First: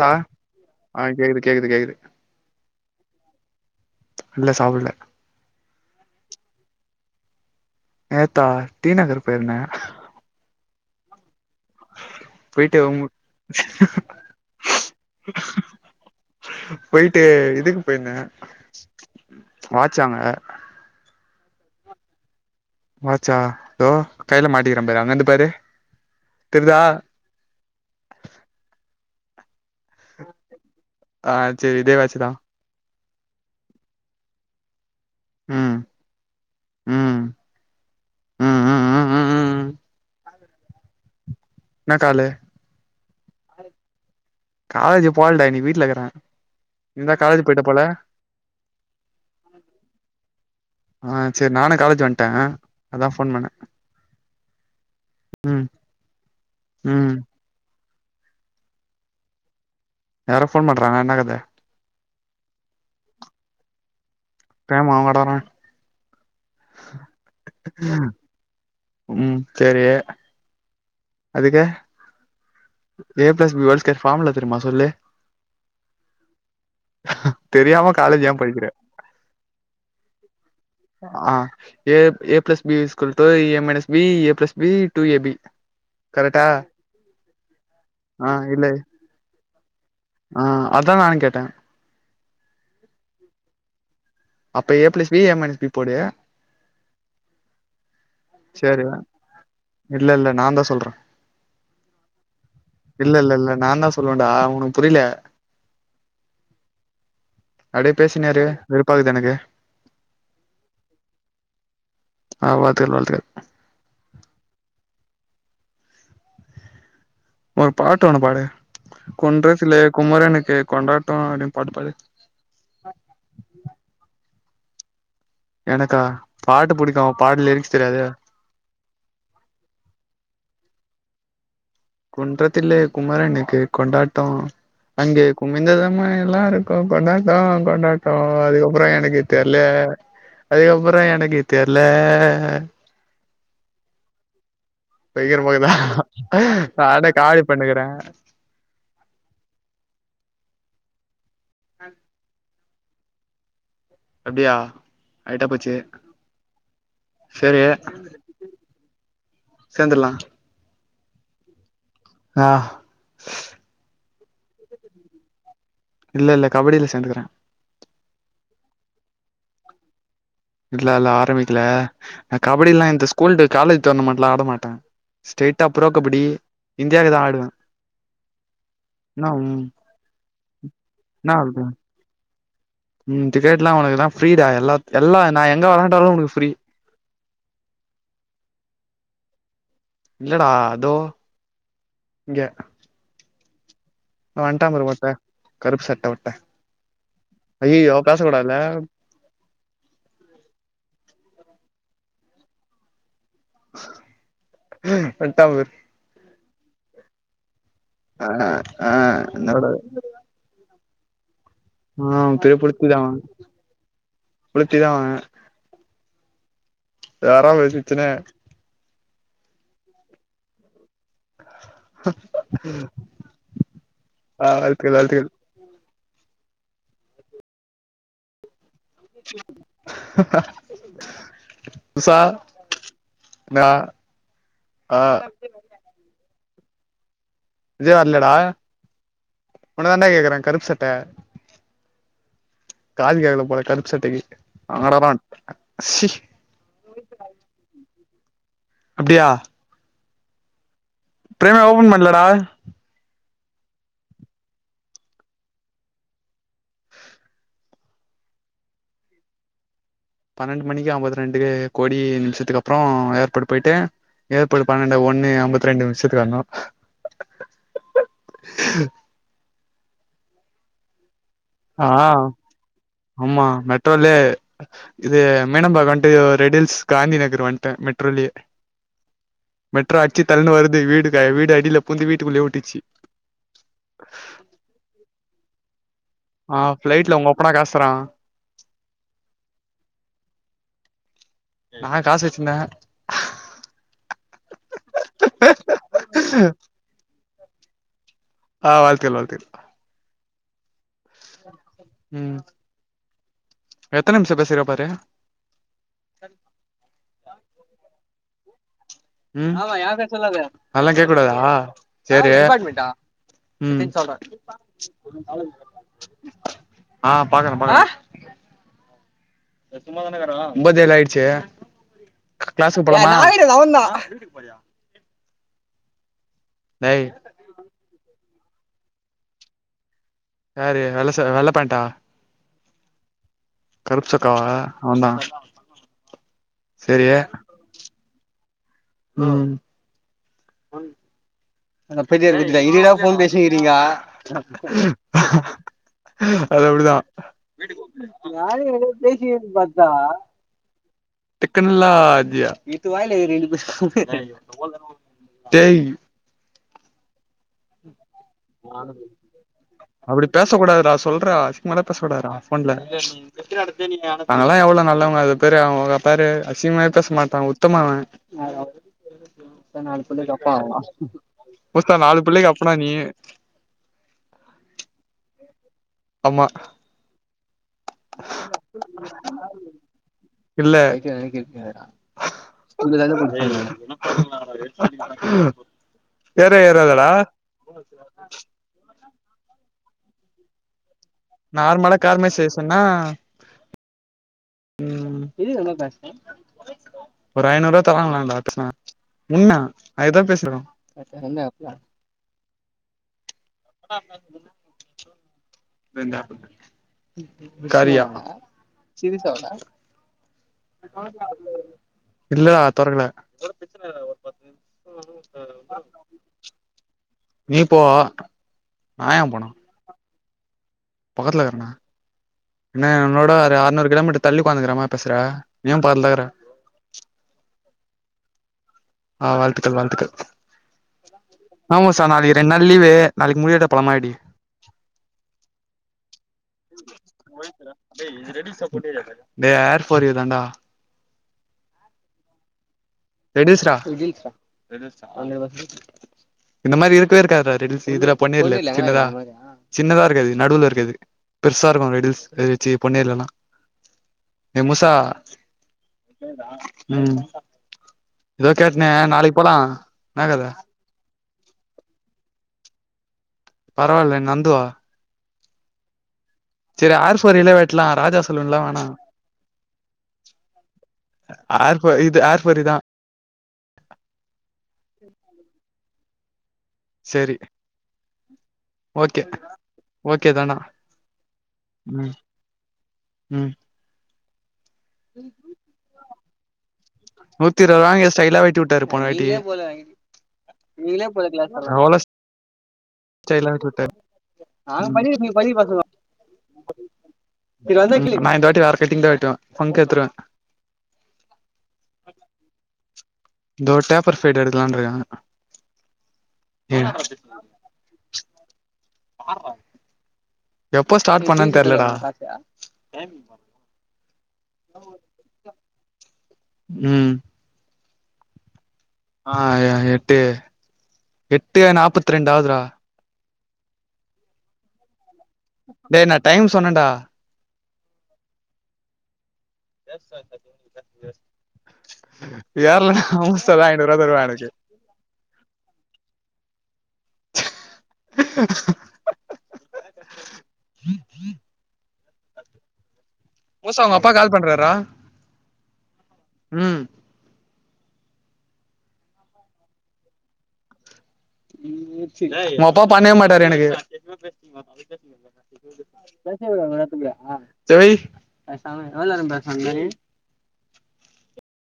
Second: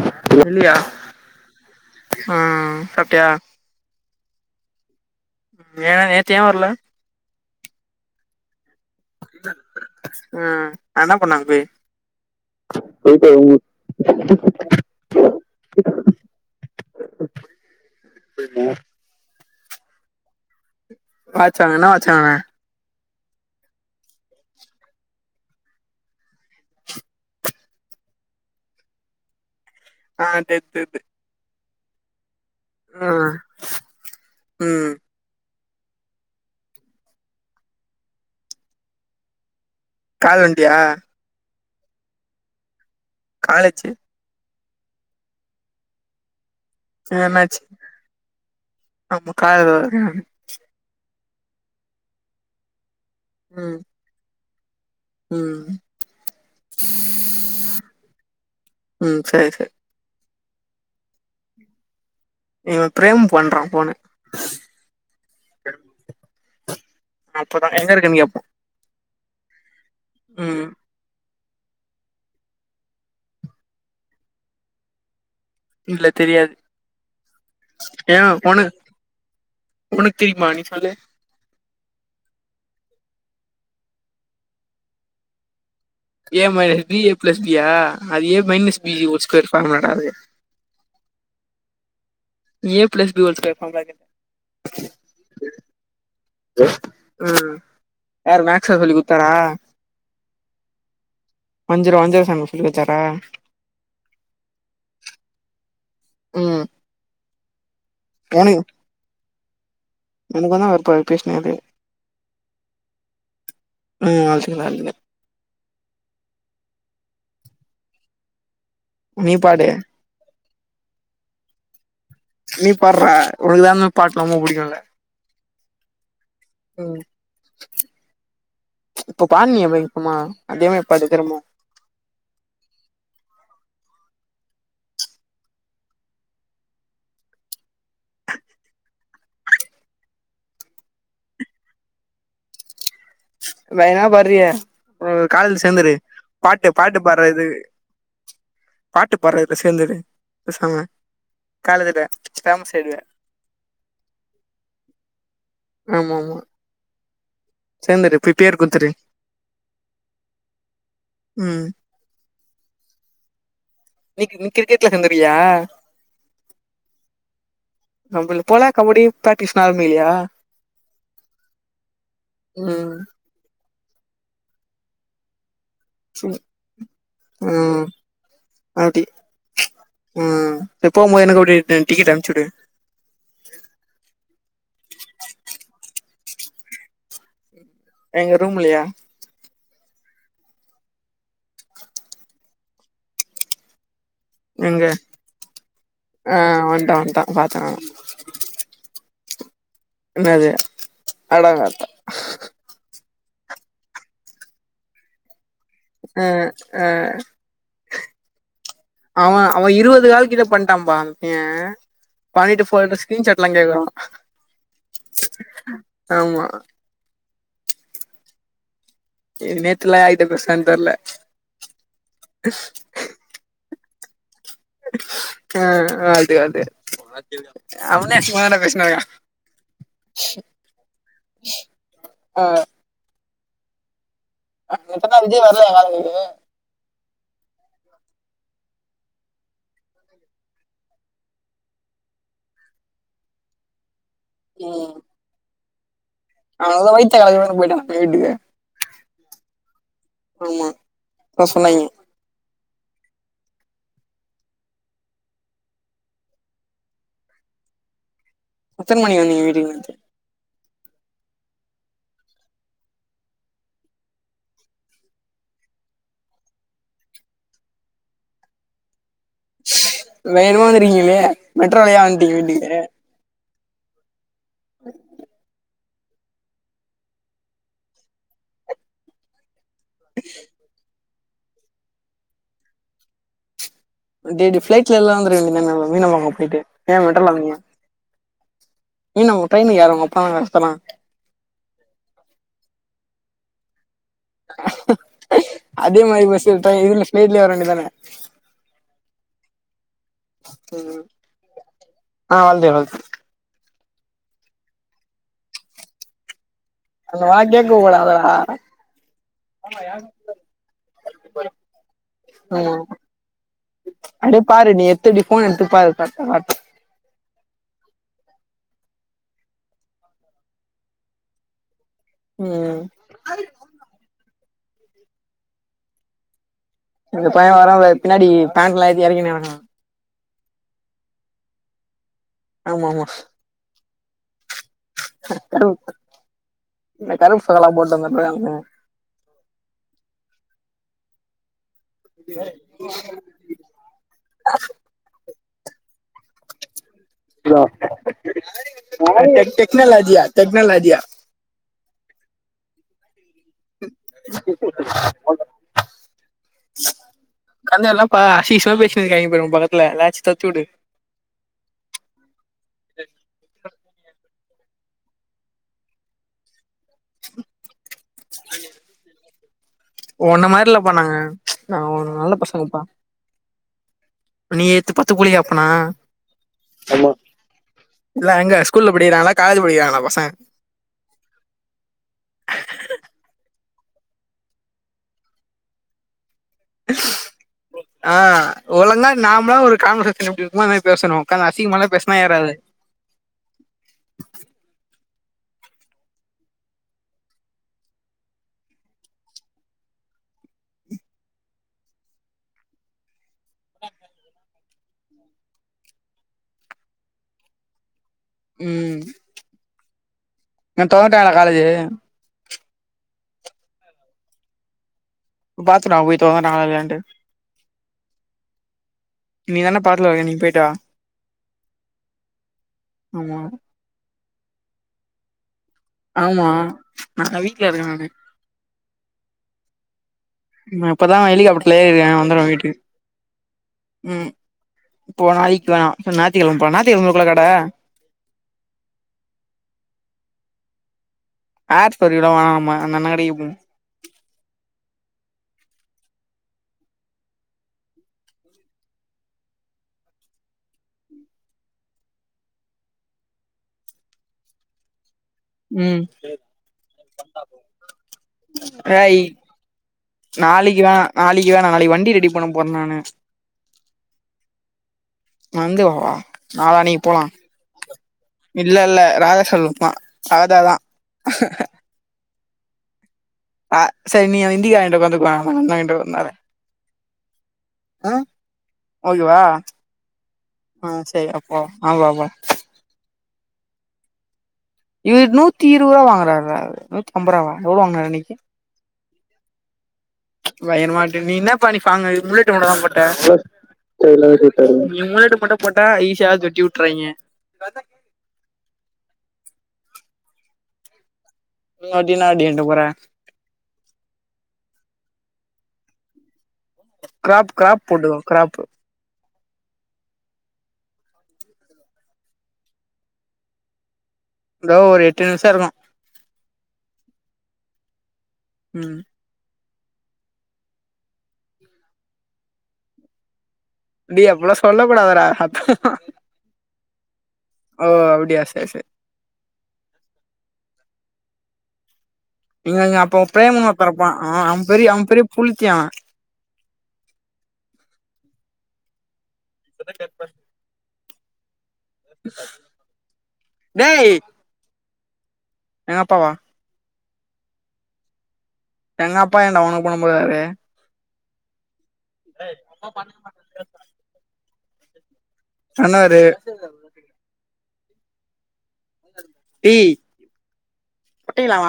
நா வெளியா ஆ கேகுது கெய்து கய்து ஆ சாப்ட்டியா இல்ல சாப்புட்ல ஏ நேத்தி ஏ வர்ல நேத்தா டீ நகர் பேயிருந்த அ என்ன பண்ண அங்க பேய் உங்க பெயிட்டேய் பொயிட்டு இதுக்கு பேயிருந்த வாச் வாங்க வாச் வாங் என்னா வாச் வாங்குன வாச்சா தோ கைல மாட்டிகிற பாரு அங்கந்து பாரு தெர்தா ஆ தெர்த் தெர்து ஆ சேரி இதே வாச்சிதா ம் ம் ம் ம் ம் ம் ம் ம் கால் வன்டியா ன்னா காலு காலேஜி காலேஜி போலடா இன்னிக் வீட்லக்குற ஏ என்னாச் ஆமு [unintelligible] ஆ சேர் நானே காலேஜ் வன்ட்ட அதா ஃபோன் பண்ண ம் ம் ம் ம் சேரி சே யாரோ ஃபோன் பண்றாங்க என்னா கத இவ பிரேம் பண்றா ஃபோணு பிரேம் அவ கடக்குறா அப்பதா எங்க இருக்கன் கேப்பா ம் சேரி அதுக்கு A plus B whole square formula தெரிம்மா சொல்லு இல்ல தெரியாது தெரியாம ஏ காலேஜ் ஏன் படிக்கிற ஒனக் உனுக் தெரிய்மா நீ சொல்லு ஆ A A plus B யூஸ்கூல்டு A minus B A plus B two A B A கரெக்டா minus B A plus B yeah அது ஆ ஏ இல்ல மைனஸ் பி ஹோல்ஸ்கொயர் ஃபர்முலா ஆ அதா நானு கேட்ட A plus B whole square ஃபார்முலாக் என் அப்ப A plus B A minus B போடு ம் யாரு மேக்ஸா சேரி வே சொல்லி குத்தாரா இல்லல்ல நாந்தா சொல்ற வஞ்சர வஞ்சர சாமி சொல்லி குத்தாரா இல்லல்லல்ல நாந்தா சொல்லுவன்டா உனக் புரிய்ல ம் அவ்டே பேசின்னே இரு வெறுப்பாகுது எனக்கு உனுக்கு தா வெறுப்பாவ்து பேஸ்னே இது ஆ வாழ்த்துக்கள் வாழ்த்துக்கள் ம் ஆசிக்குன அல்லுனே ஒரு பாட்டு ஒன்னு பாடு நீ பாடு குன்றத்திலே குமரனுக்கு கொண்டாட்டொ அவ்டின் பாட்டு பாடு நீ பாற்றா உனக்கு தான்ன பாட்லா ஒம்ப புடிக்குல்ல எனக்கா பாட்டு புடிக்கு பாட்டு லிரிக்ஸ் தெரியாதே இப்ப பான்னியே வைக்குமா அதே மே பாடு திரும்புவு குன்றத்திலே குமரனுக்கு கொண்டாட்டொ அங்கே குமிந்ததம்மா எல்லாருக்கு கொண்டாட்டொ கொண்டாட்டொ அதுக்கப்புறொ எனக்கு தெரிலே அதுக்கப்புறொ எனக்கு தெர்ல வேறெனா பாடுரியே ஒரு காலேஜில பயங்கரமாக்குதா சேந்தரு பாட்டு பாட்டு நானே பாடுற காமெடி இது பண்ணுக்குறே பாட்டு பாடற இதுல சேர்ந்துரு பேசாம காலேஜ்ல பேமஸ் ஆயிடுவ அப்டியா ஆயிட்டா போச்சு சேரி சேந்துரு போய் பேர் குடுத்துரு சேந்துர்லா ம் ஆ நீ நீ கிரிக்கெட்ல சேந்துருவியா இல்ல இல்ல கபடில சேந்துக்கறே நம்மள்ள போல கபடி பிராக்டிஸ் யாருமே இல்லையா இல்ல இல்ல ஆரபெக்கல கபடி எல்லா இந்த ம் ஸ்கூல்டு காலேஜ் டோர்னமெண்ட்லா ஆட மாட்டே ஸ்ட்ரைட்டா ப்ரோக்கபடி இந்தியாக்குதா ஆடுவே ம் அப்டி என்னா என்னா ஆ போம்போது எனக்கு அப்டிய ஆகுது ரெண் டிக்கெட் அனுப்ச்சுடு ம் டிக்கெட்லா உனக்குனா ப்ரீடா எல்லா எல்லா நா எங்க வேன தரோ உனக்கு ஃப்ரீ எங்க ரூம்லயா இல்லடா அதோ இங்க வன்ட்டா எங்க பாரு ஒருத்தே கருப்பு சட்ட ஒட்ட ஆ வன்ட்டா வன்ட்டா பாத்தே நானு ஐய்யய்யோ பேசக்கூடாதுலே ! ! ! ! ! ! ! ! ! ! வன்டா பாரு ஆ ஆ ஆ ஆ அவே என்னோட அவே இருவது கால் கிட்ட பண்ணிட்டாப்பா அந் பையே ஆ பெரிய பண்ணிட்டு போடோ புளுத்திதா அவ ஸ்கிரீன் சாட்லா கேக்கறா புளுத்திதா அவ ஆமா யாரோ [unintelligible] நேத்துலா யார்ட பேசுனான்னு தெரில ஆ வாழ்த்துகள் வாழ்த்துக்கள் அ அது அது அவினாசி மவன பேஸ் நாயா உஷா ஆ நா ஆ இப்பத்தா விஜி வரலயா வேலைக்கு விஜய் வரலடா உன்ன தாண்ட கேக்குறே கருப்பு சட்ட காது கேக்கல போல கருப்பு சட்டைக்கு ஆடறான் அவதா வையித்த கலக்குதுனு போய்டா வீட்டுக்கு அப்டியா ஆமா அதா பிரேமே சொன்னாய்ங்க ஓப்பன் பண்லடா எத்தன மணிக்கு வந்தீங்க வீட்டுக்கு நீங்க பன்னெண்டு மணிக்கு அம்பத்தி ரெண்டு கோடி நிமிஷத்துக்கு அப்றோ ஏற்போடு போயிட்டு ஏற்போடு பன்னெண்டு ஒண்ணு அம்பத்தி ரெண்டு நிமிஷத்துக்கு வரணு வேகமா வந்திருக்கீங்களே மெட்ரோலையா வந்துட்டீங்க வீட்டுக்கு மெட்ரோலே இது மீனம்பாக்கோ வன் ஓ ரெடில்ஸ் காந்தி நகர் வன்டே மெட்ரோலயே மெட்ரோ அச்சு தல்ன்னு வருது வீடு க வீடு அடியில பூந்து வீட்டுக்குள்ளயே வுட்டுச்சு அப்டியே இப்டி ஃபிளைட்ல எல்லா வந்துருக்க வேண்டிய தான மீனம்பாக்கோ ஆ போயிட்டு ஏ ஃபிளைட்ல உங்க மெட்ரோல அப்பனா வந்தீங்க காசுதரா இன் நா ஒர் ட்ரெயினு எறப்பதா கஷ்டமாயிருக் நா காஸ் வெச்சிருந்தே அதே மாரி பஸ்ஸ விட்டா இதுல ஃப்ளைட்லே வர வேண்டி தான ஆ வாழ்த்துக்கள் வாழ்த்துக்கள் ம் ஆ ம் வாழ்த்துக்கள் வாழ்த்து எத்தன நிம்ஷோ பேசிருக்க பாரு அந்த மாரி கேக்கு போல அதுலாத ம் அதெல்லா கேக்கக்கூடாதா சேரி ஆமா ம் அப்படியே பாரு நீ எத்தடி போன் எடுத்து பாரு கரெக்டா காட்டும் [unintelligible] ஆ பாக்கறே பாக்கறே சரி சும்மாதான இக்குரோ ம் க்ளாஸ்க்கு போலாமா டேய் இந்த பைய வேற பின்னாடி பேண்ட்லா ஏத்தி எறக்கினுக்கா யாரு வெள்ள ச வெள்ள பேண்ட்டா ஆமா ஆமா கருப்பு சொக்காவா அவந்தா கருப்பு இந்த கருப்பு சொக்காலா போட்டு வந்துட்டு இருக்கானே ம் வன் எடா [unintelligible] எங்கடா ஃபோன் பேசிக்கிறீங்க அது அப்டிதா ப்ரோ டெக்னலாஜியா டெக்னலாஜியா டெக்னலாஜியா டேய் கல்லா என்ன பா அசிங்க அசிங்கமா பேசினு இருக்காய்ங்க பாரு ஓ பக்கத் அப்டி பேசக் கூடாதுடா சொல்றா அசிங்கமா எல்லா பேசக் கூடாதுடா ஃபோன்ல நாங்கலா எவ்ளோ நல்லவங்க அது பாரு அவங்க பாரு அசிங்கமாவே பேச மாட்டா உத்தம அவ நாலு புள்ளைக்கு உன்ன அப்பா மாரி ஆவுவா இல்லப்பா நாங்க நா முசா நாலு நல்ல புள்ளைக்கு அப்பனா பசங்கப்பா நீயி நீ எத்து பத்து புள்ளைக்கு அப்பனா ஆமா ஆமா எல்லா எங்க ஸ்கூல்ல படிக்கிறாங்களா காலேஜு படிக்கிறாங்களா பசங் இல்ல எ எ எனா [unintelligible] ஏறவே ஏறாதாடா நார்மலா ஒரு கான்வஸேஷன் எப்டி இருக்குனா பேசணு ஒக்காந்து அசிங்கமாலா நார்மலா பேசுனா ஏறாது கார்மேசேஷன்னா ஒரு ஐநூறு ரூபா தராங்கலாடா பேசுனா என்னா அதுதா பேசுறோ [inaudible] ஃப்ரெண்ட் ஆப் கரியா ம் சீரியஸ்ஸாவாடா நா தொறந்துட்டாங்களா காலேஜு இல்லடா தொரக்கல பாத்துன்னா போய்ட்டு வாங்க நாங்க விளையாண்ட்டு நீ போ நா ஏ போனு நீ தானே பக்கத்துல இருக்க நீ போயிட்டா பக்கத்துல இருக்கறேண்ணா என்ன என்னோட ஆமா ஒரு அறநூறு கிலோமீட்டர் தள்ளி உக்குாந்துக்கறாமா பேசுற நீ ஏ பக்கத்துல இருக்கற ஆமா நா வீட்டுல இருக்கே நானு ஆ வாழ்த்துக்கள் வாழ்த்துக்கள் நா இப்பதா ஹெலிகாப்டர்ல ஆமா ஏறிருக்கே சார் நாளைக்கு வந்துருவே ரெண்டு நாள் வீட்டுக்கு லீவு நாளைக்கு முடி வெட்ட போலாமா எப்டி ம் இப்போ நாளைக்கு வேணா ஞாயித்துக்கெழம போலா ஞாயித்துக்கெழம இருக்குல்ல கட டேய் ஏ ர் ஃபோர்யு தாண்டா ஏர் ஃபோர் யூ லா வாங்ளாமா ரெய்டில்ஸ் டா இந்த மாரி இருக்கவே இருக்காதுடா ரெடில்சு இதுல பண்ணிரலா சின்னதா சின்னதா இருக்காது நடுவுல இருக்கது பெருசா இருக்கு ரிட்டில்ஸ் ஏ ச்சு பொண்ணே இல்லனா ஏ மூசா ம் ம் லேட்டாட்ன நாளைக் போலா என்னா கத நாளிகுதா நாளிகுதா நா நாளைக்கு வண்டி ரெடி பண்ண போர்ன் நானு பரவால்ல நந்துவா நந்து வா சேரி நாளானிக்கு ஏர் போலா ஃபார் யூ லே வெட்லா ராஜா சலூன்லா இல்ல வேணா இல்ல ராதாசலூன்க்தா ராதாதா ஆர்ஃபோ இது ஆர்ஃப் வரிதா அ சரி நீ இண்டிகா வாய்ன்ட்டு வந்துக்லா கொஞ்சுன் வாய்ன்ட்டு வந்த்ராத சேரி ஓகே ஓகேவா ஓகேதானா ஆ சரி அப்போ ஆ வா ம் வா ம் இவுர் நூத்தி இருவுரா வாங்குறார்ரா நூத்தி இருவுது வாங்கி ஸ்டைலா வெட்டி உட்டாரு போனவாட்டி பைய்ர்மா வெட்டி நீ இன்னபா நீ ஃபாங்கு முள்ளட்டு மூடுதா போட்ட ஸ்டைலா வெட்டி விட்டாரு நீ முள்ளட்டு போட்டா போட்டா ஈசியாது வெட்டி உட்ருவாய்ங்க நா இந்த வாட்டி வேற கட்டிங் தான் வெட்டுவ ஃபங்க்கு எட்த்துருவ நோடினா அப்டி இர்ன்ட்டு போற இந்தோர் சேஃப்பர் சைடு எடுக்குலான்றியா க்ராப் க்ராப் போட்டுகோ க்ராப்பு பறவா எப்ப ஸ்டாட் பண்ணன் தெர்லடா லோ ஒரு எட்டு நிம்ஷோ இருக்கு ம் ம் ஆ எ எட்டு எட்டு நாப்பத்ரெண்டாதூரா டி அப்புளா சொல்ல கூடாது டா டேய் நான் டைம் சொன்னன்டா ஓ அப்டியா சேர் சேர் [inaudible] யார்லா நீங்க அப்போ பிரேமனு ஹவுன்ஸ்ட்டதா ஒருத்த ஐநூர்வா இருப்பா தருவா ஆ எனக்கு அவ பெரிய அவ பெரிய புளித்தி அவ [inaudible] ஓஸ் அவ்ங் அப்பா கால் பண்றாரா ஏன் அப்பாவா ம் எங்க அப்பா ஏன்டா ஒனக்கு பண்ண போறாரு நோப்பா பண்ணே மாட்டாரு எனக்கு சொன்னவரு த்ரை எவுள் நேரன் பேஸ்னு அந்மாரி டேய் குட்டையில அவ